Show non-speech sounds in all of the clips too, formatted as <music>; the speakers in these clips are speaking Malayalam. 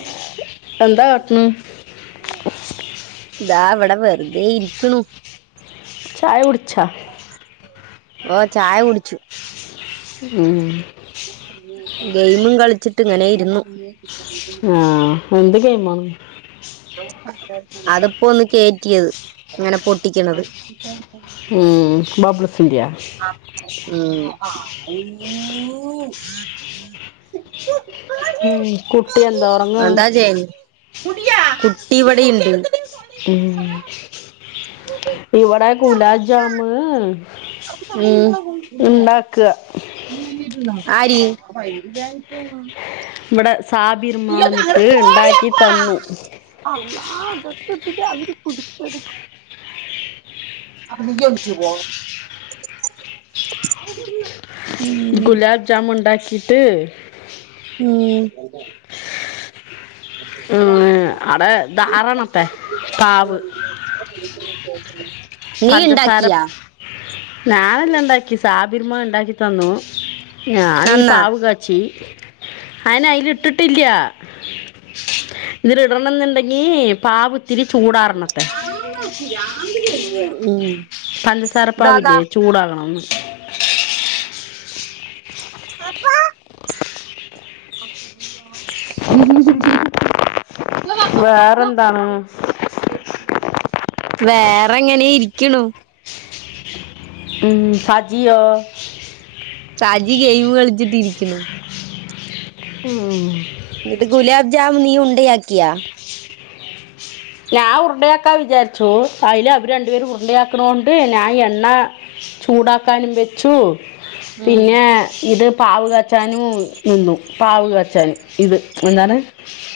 ഓഹ് എന്താ കാട്ടണ് താ ഇവിടെ വെറുതെ ഇരിക്കുണു ചായ കുടിച്ചാ ഓഹ് ചായ കുടിച്ചു ഉം ഗെയിമും കളിച്ചിട്ട് ഇങ്ങനെ ഇരുന്നു ആഹ് എന്ത് ഗെയിമാണ് അതിപ്പോ ഒന്ന് കേറ്റിയത് ഇങ്ങനെ പൊട്ടിക്കണത് ഉം, ബബ്ൾ സിന്റയാ.. ഉം ഉം കുട്ടി എന്താ ഉറങ്ങണോ? എന്താ ചെയ്യ കുട്ടി ഇവിടെുണ്ട് ഉം ഇവിടെ കുലാം ജാമ് ഉണ്ടാക്കുക ഉം ആര്? ഇവിടെ സാബിർമ്മ വന്നിട്ട് ഉണ്ടാക്കി തന്നു അള്ളാ <unintelligible> അവര് കുടിച്ചെടു വണ്ടി ഓടിച്ചു പോ ഗുലാബ് ജാമുണ്ടാക്കിട്ട് ഉം ഉം അവിടെ ഇത് ആറാമത്തെ പാവ് നീ പഞ്ചസാര ഇണ്ടാക്കിയാ ഞാനെല്ല ഇണ്ടാക്കി സാബിരിമ്മ ഉണ്ടാക്കി തന്നു ഞാനീ നന്നാ പാവ് കാച്ചി അയിന് അയ്ൽ ഇട്ടിട്ടില്ല ഇതിൽ ഇടണം എന്നുണ്ടെങ്കി പാവുത്തിരി ചൂടാറണത്രെ പിരാന്ത് വരുന്നു ഉം ഇതാതാ പഞ്ചസാരപ്പാവില്ലേ ചൂടാകണന്ന് പപ്പാ <unintelligible> വേറെന്താണ് <unintelligible> വേറെങ്ങനെ ഇരിക്ക്‌ണു ഉം സജിയോ ഷാജി ഗെയിം കളിച്ചിട്ടിരിക്കുന്നു ഉം എന്നിട്ട് ഗുലാബ് ജാമ് നീ ഉണ്ടയാക്കിയാ ഞാൻ ഉരുണ്ടയാക്കാ വിചാരിച്ചു അതില് അവര് രണ്ടു പേര് ഉരുണ്ടയാക്കണോണ്ട് ഞാൻ എണ്ണ- ചൂടാക്കാനും വെച്ചു ഉം പിന്നെ ഇത് പാവ കാച്ഛ് - വച്ചാനും നിന്നു പാവ് കാച്ചാനും ഇത് എന്താണ്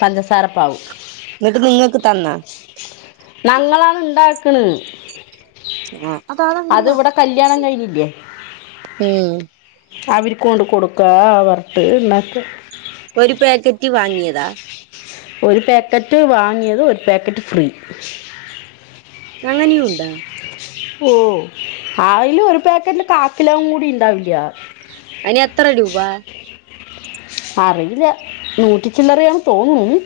പഞ്ചസാര പാവ് എന്നിട്ട് നിങ്ങക്ക് തന്ന നങ്ങളാണ് ഉണ്ടാക്ക്‌ണ് ആ അത് ഇവിടെ കല്യാണം കഴിഞ്ഞില്ലേ ഉം അവര് കൊണ്ട് കൊടുക്കാ വര്ത്തു ണ്ടാക്കാ ഒരു പാക്കറ്റ് വാങ്ങിയതാ ഒരു പാക്കറ്റ് വാങ്ങിയത് ഒരു പാക്കറ്റ് ഫ്രീ അങ്ങനെയുണ്ടാ ഓഹ് അയില് ഒരു പാക്കറ്റില് കാക്കിലോം കൂടി ഇണ്ടാവില്ല അയിന് എത്ര രൂപ അറിയില്ല നൂറ്റിച്ചില്ലറയാന്ന് തോന്നുന്നു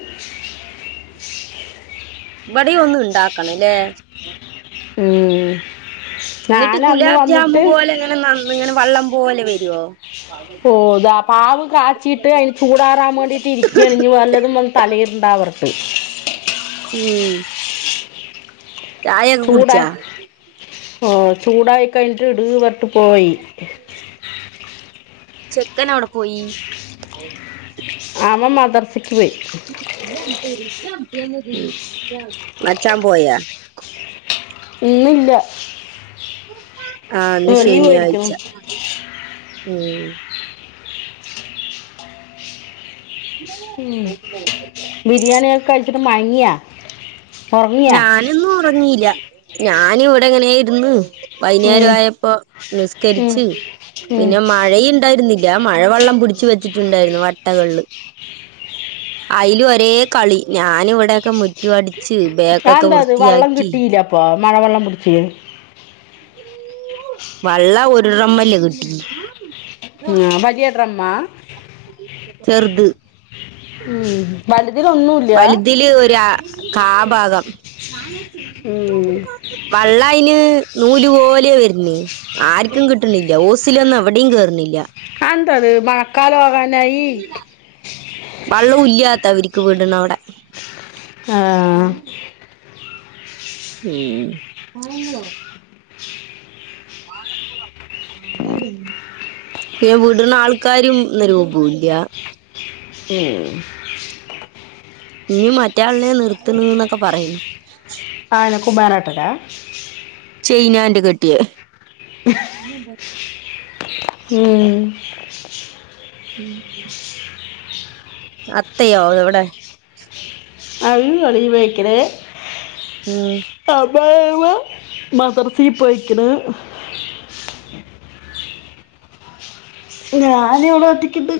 ബടിം ഒന്ന് ഇണ്ടാക്കണലേ ഉം ഞാനന്ന് വന്നിട്ട് അന്ന് ഇങ്ങനെ വള്ളം പോലെ വരുവോ ഓഹ് താ പാവ് കാച്ചിട്ട് അയിന് ചൂടാറാൻ വേണ്ടിട്ട് ഇരിക്കയാണ് ഇഞ്ഞ് വല്ലതും വന്ന് തടയണ്ടാ ഓർത്ത് ഉം ചായ ചൂടാ ഓഹ് ചൂടായി കഴിഞ്ഞിട്ട് ഇട് പറഞ്ഞിട്ട് പോയി ചെക്കൻ എവിടെ പോയി അവൻ മദ്രസ്സ്ക് പോയി <unintelligible> കൾച്ചാൻ പോയാ ഇന്ന് ഇല്ല ആഹ് ഇന്ന് ശനിയാഴ്ച പോയിരിക്കണം ഉം ഉം ബിരിയാണി ഒക്കെ കഴിച്ചിട്ട് മയങ്ങിയ ഞാനൊന്നും ഒറങ്ങില്ല ഞാന് ഇവിടെ ഇങ്ങനെ ഇര്ന്ന് ഉം, വൈന്നേരം ആയപ്പോ ഉം. നിസ്കരിച്ച് ഉം പിന്നെ മഴ ഇണ്ടായിരുന്നി ല്ലാ മഴവെള്ളം പിടിച്ച് വെച്ചിട്ടുണ്ടായിരുന്നു വട്ടകൾല് അയിലു ഒരേ കളി ഞാനിവിടൊക്കെ മുറ്റം അടിച്ച് അ ബേക്കൊക്കെ എന്താത് വെള്ളം വൃത്തിയാക്കി കിട്ടില്ലേ അപ്പൊ മഴ വെള്ളം പുട്ച്ച് വള്ള ഉര്ളമ്മല് ടീ ആഹ് വലിയ ഡ്രമ്മാ ചെർത് ഉം വലുതിൽ ഒന്നുല്ല തില് ഒരാ കാ ഭാഗം ഉം വള്ള അയ്ല് നൂലുപോലെ വര്നെ ആർക്കും കിട്ട്ണില്ല ഓസിലൊന്നും എവിടിം കേറ്ണില്ല അത് എന്താത് മഴക്കാലാവാനായി വള്ളു ഇല്ലാത്തവര്ക്ക് വിട്ണ അവുടെ ആഹ് അങ്ങനെ ഉം വിട്ണ ആൾക്കരും ഗ്രൂപ്പുല്ല ഉം ഇഞ്ഞ് മറ്റേ ആളിനെ നിർത്ത്ണ്ന്നൊക്കെ പറയുന്നു ആഹ് അനക്കും പെറാട്ടരാ ചെയ്നാണ്ട് കെട്ട്യേ <unintelligible> ഇഞ്ഞ് എന്താട്ട് ഉം ഉം സത്തയോ അത്വ്ടെ <unintelligible> പോയിക്കരേ ഉം സമയാവുമ്പം മദ്രസീ പോയിക്ക്ണ് <inaudible> ഞാന് ഇവിടെ ഒറ്റക്കിട്ട്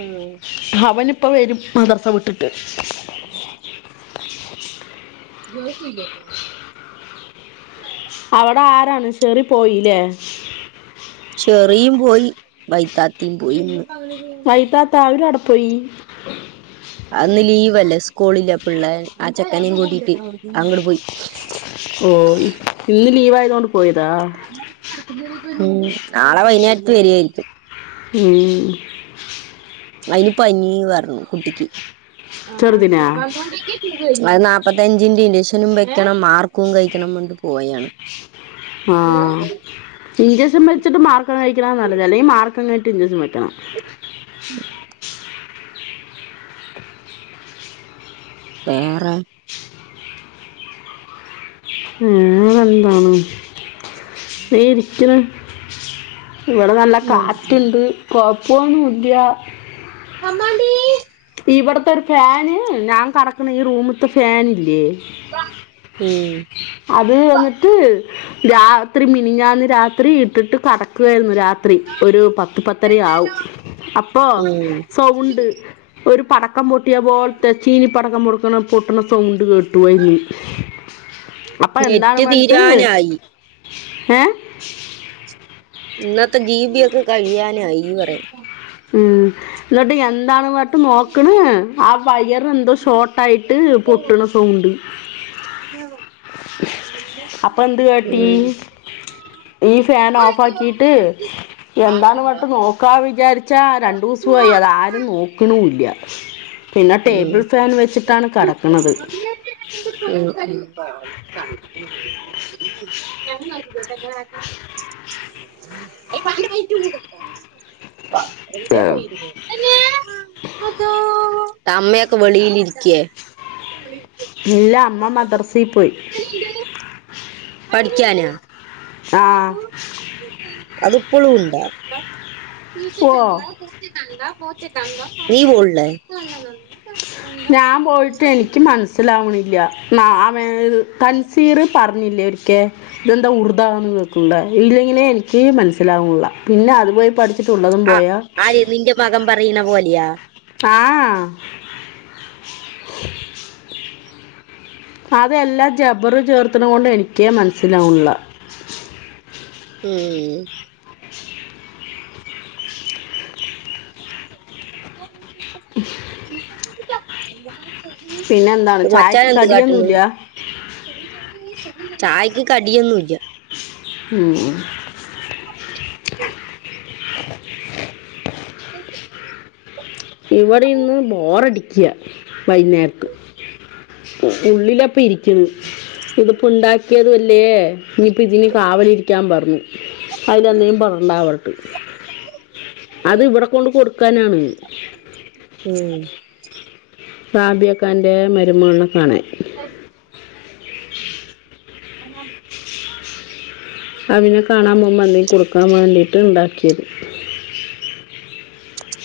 ആഹ് അവനിപ്പ വരും മദ്രസ വിട്ടിട്ട് <unintelligible> <inaudible> ജോശേ യ്യ് ണ്ടോ അവിടെ ആരാണ് ഷെറിൻ പോയില്ലേ ചെറിയും പോയി വൈത്താത്തിം പോയിന്ന് വൈത്താത്ത അവര് എവിടെ പോയി അന്ന് ലീവ് അല്ലേ സ്കൂളില്ല പിള്ളേ ആ ചെക്കനേയും കൂട്ടീട്ട് അങ്ങട്ട് പോയി ഓഹ് ഇ ഇന്ന് ലീവായതൊണ്ട് പോയതാ ഉം നാളെ വൈന്നേരത്ത് വരുആയാരിക്കും ഉം അയിന് പനി പറണു കുട്ടിക്ക് ചെറുതിനാ അത് നാല്പ്പത്തഞ്ചിന്റെ ഇൻചക്ഷനും വെക്കണം മാർക്കും കഴിക്കണം പറഞ്ഞുട്ട് പോയാണ് ആഹ് ഇൻജക്ഷൻ വെച്ചിട്ട് മാർക്ക കഴിക്കണം നല്ലത് അല്ലെങ്കിൽ മാർക്കം കഴിട്ട് ഇഞ്ചഷൻ വെക്കണം വേറെ ഉം ന്നെ എന്താണ് ഈ ഇരിക്കണ് ഇവിടെ നല്ല കാറ്റുണ്ട് കൊഴപ്പൊന്നും ഇല്ല്യ അമ്മാണ്ടി ഇവിടത്തെ ഒരു ഫാന് ഞാൻ കടക്കണ ഈ റൂമ്ത്തെ ഫാനില്ലേ ഉം അത് വന്നിട്ട് രാത്രി മിനിഞ്ഞാന്ന് രാത്രി ഇട്ടിട്ട് കടക്കുവായിരുന്നു രാത്രി ഒരു പത്ത് പത്ത് പത്തര ആവും അപ്പൊ ഉം സൗണ്ട് ഒരു പടക്കം പൊട്ടിയ പോലത്തെ ചീനി പടക്കം പൊട്ട പൊട്ടണ സൗണ്ട് കേട്ടു <unintelligible> പോയി അപ്പൊ എന്താണ് നെറ്റ് വേണ്ടട്ട് തീരാനായി ഏഹ് ഇന്നത്തെ ജീബിയൊക്കെ കഴിയാനായീ പറയ ഉം എന്നിട്ട് എന്താണ് വ ട്ട് നോക്കണ് ആ വയർ എന്തോ ഷോർട്ട് ആയിട്ട് പൊട്ടണ സൗണ്ട് അപ്പോ എന്ത് കാട്ടി ഉം ഈ ഫാൻ ഓഫ് ആക്കിട്ട് എന്താണ് വട്ട് നോക്കാ വിചാരി ച്ചാ രണ്ടുസായി അത് ആരും നോകുണുല്ല പിന്നെ ടേബിൾ ഉം ഫാൻ വെച്ചിട്ടാണ് കടക്കുണത് <unintelligible> <unintelligible> <unintelligible> <unintelligible> അമ്മയൊക്കെ വെളിയിൽ ഇരിക്കേ ഇല്ല അമ്മ മദർസി പോയി എന്ത് പഠിക്കാനൊ ആഹ് അത് ഇപ്പളും ഉണ്ടാ ഓ നീ പോളില്ലേ ഞാൻ പോയിട്ട് എനിക്ക് മനസ്സ നസ്സിലാവണില്ല മ മേ തൻസീറ് പറഞ്ഞില്ലേ ഒരിക്കേ ഇതെന്താ ഉറുത വക്കുല്ലേ ഇല്ലെങ്ങനെ എനിക്ക് മനസ്സിലാവുള്ള പിന്നെ അതുപോയി പഠി ആഹ് ആര് നിന്റെ മകൻ പറയുന്ന പോലെയാ ആഹ് അതെല്ലാം ജബർ ചേർത്തണ കൊണ്ട് എനിക്കേ മനസ്സിലാവ്ള്ള ഉം <inaudible> പിന്നെ എന്താണ് മച്ചാൻ ചായക്ക് എന്ത് കാട്ടുണ് കടിയൊന്നുമില്ല ചായക്ക് കടിയൊന്നുംല്ല ഉം <inaudible> <inaudible> ഇവിടെ ഇന്ന് ബോറടിക്കുക വൈുന്നേരത്ത് ഉള്ളിലെ ഇപ്പ ഇരിക്കുന്നു ഇതിപ്പോം ഉണ്ടാക്കിയതുമല്ലേ ഇനിയിപ്പോ ഇതിന് കാവലിരിക്കാൻ പറഞ്ഞു അതിലന്തേും പറണ്ടാവരട്ട് അത് ഇവിടെ കൊണ്ട് കൊടുക്കാനാണ് ഉം സബ്യാക്കാൻ്റെ മരുമോളുനെ കാണാൻ <inaudible> അവനെ കാണാൻ പോകുമ്പോ അന്തേും കൊടുക്കാൻ വേണ്ടിയിട്ട് ഉണ്ടാക്കിയത്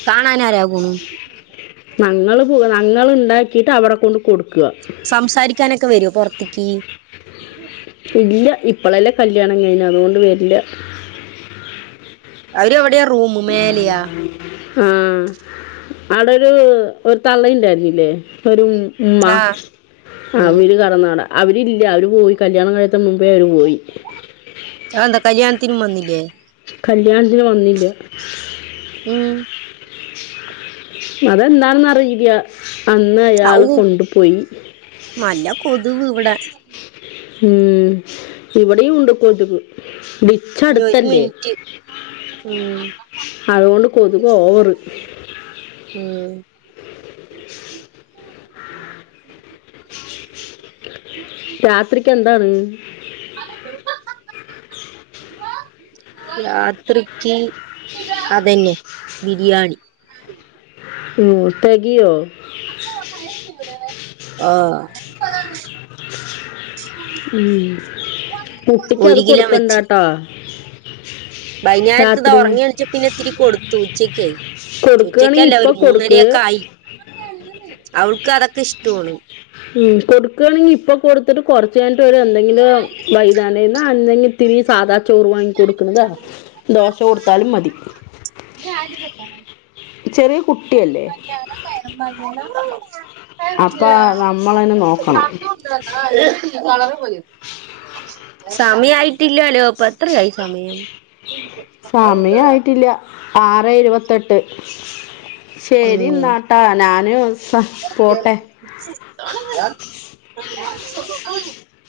കാണാനരാകണ ങ്ങൾ ഞങ്ങൾ ഉണ്ടാക്കിയിട്ട് അവിടെ കൊണ്ട് കൊടുക്കുക സംസാരിക്കാനൊക്കെ വരുവോ പുറത്തേക്ക് ഇല്ല ഇപ്പളെല്ലാം കല്യാണം കഴിഞ്ഞ അതുകൊണ്ട് വെരില അവര് എവിടെയാ റൂമ മേലയാ ആഹ അവിടെ ഒരു ഒരു തള്ളയണ്ടായിരുന്നില്ലേ ഒരു ഉ്മ്മ ആഹ് ആ ഉം വര് കടന്നാടാ അവരില്ല അവര് പോയി കല്യാണം കഴിത്തന് മുമ്പേ അവര് പോയി അന്ത കല്യാണതിന് മന്നിലേ കല്യാണത്തിന് വന്നില്ല ഉം അതെന്താണെന്നറിയതി അന്ന് അയാള് കൊണ്ടു പോയി മല്ല കൊതുവ് ഇവിടെ ഉം ഇവിടെയും ഉണ്ട് കൊതു ഇനി ഒരു വിളിച്ചടുത്തല്ലേ മിനിറ്റ് ഉം അതുകൊണ്ട് കൊതുക് ഓവറ് ഉം <inaudible> രാത്രിക്ക് എന്താണ് <inaudible> രാത്രിക്ക് അതന്നെ ബിരിയാണി തഗയോ ഓ ഉം. ഒരു കിലോ വെച്ചു ആ വൈകേരത്ത ഇത് ഉറങ്ങിയ എണിച്ച പിന്നെ ഇിരി കൊടുത്തു ഉച്ചക്കായി കൊടുക്കുകയാണെങ്കിൽ ഉച്ചക്കല്ല ഇപ്പൊ ഒരു കൊടുക്ക് മൂന്നരൊക്കെ ആയി അവൾക്ക് അതൊക്കെ ഇഷ്ടമാണ് ഉ കൊടുക്കുയാണെങ്കിൽ ഇപ്പൊ കൊടുത്തിട്ട് കുറച്ചായിട്ട് ഒരു എന്തെങ്കിലും വൈതാനുന്ന അന്തെങ്കിൽ ത്തിരി സാധാ ചോറ് വാങ്ങി കൊടുക്കണതാ ദോശ കൊടുത്താലും മതി ഞ അത് സക്ക ചെറിയ കുട്ടിയല്ലേ <inaudible> അപ്പ നമ്മളെ നോക്കണം കളർ പോയി സമയയിട്ടില്ലല്ലോപ്പ അത്രയായി സമയം സമയയിട്ടില്ല ആറ് ഇരുപത്തെട്ട് ശരി ഉം എന്നാട്ടാ ഞാനും പോട്ടെ <inaudible>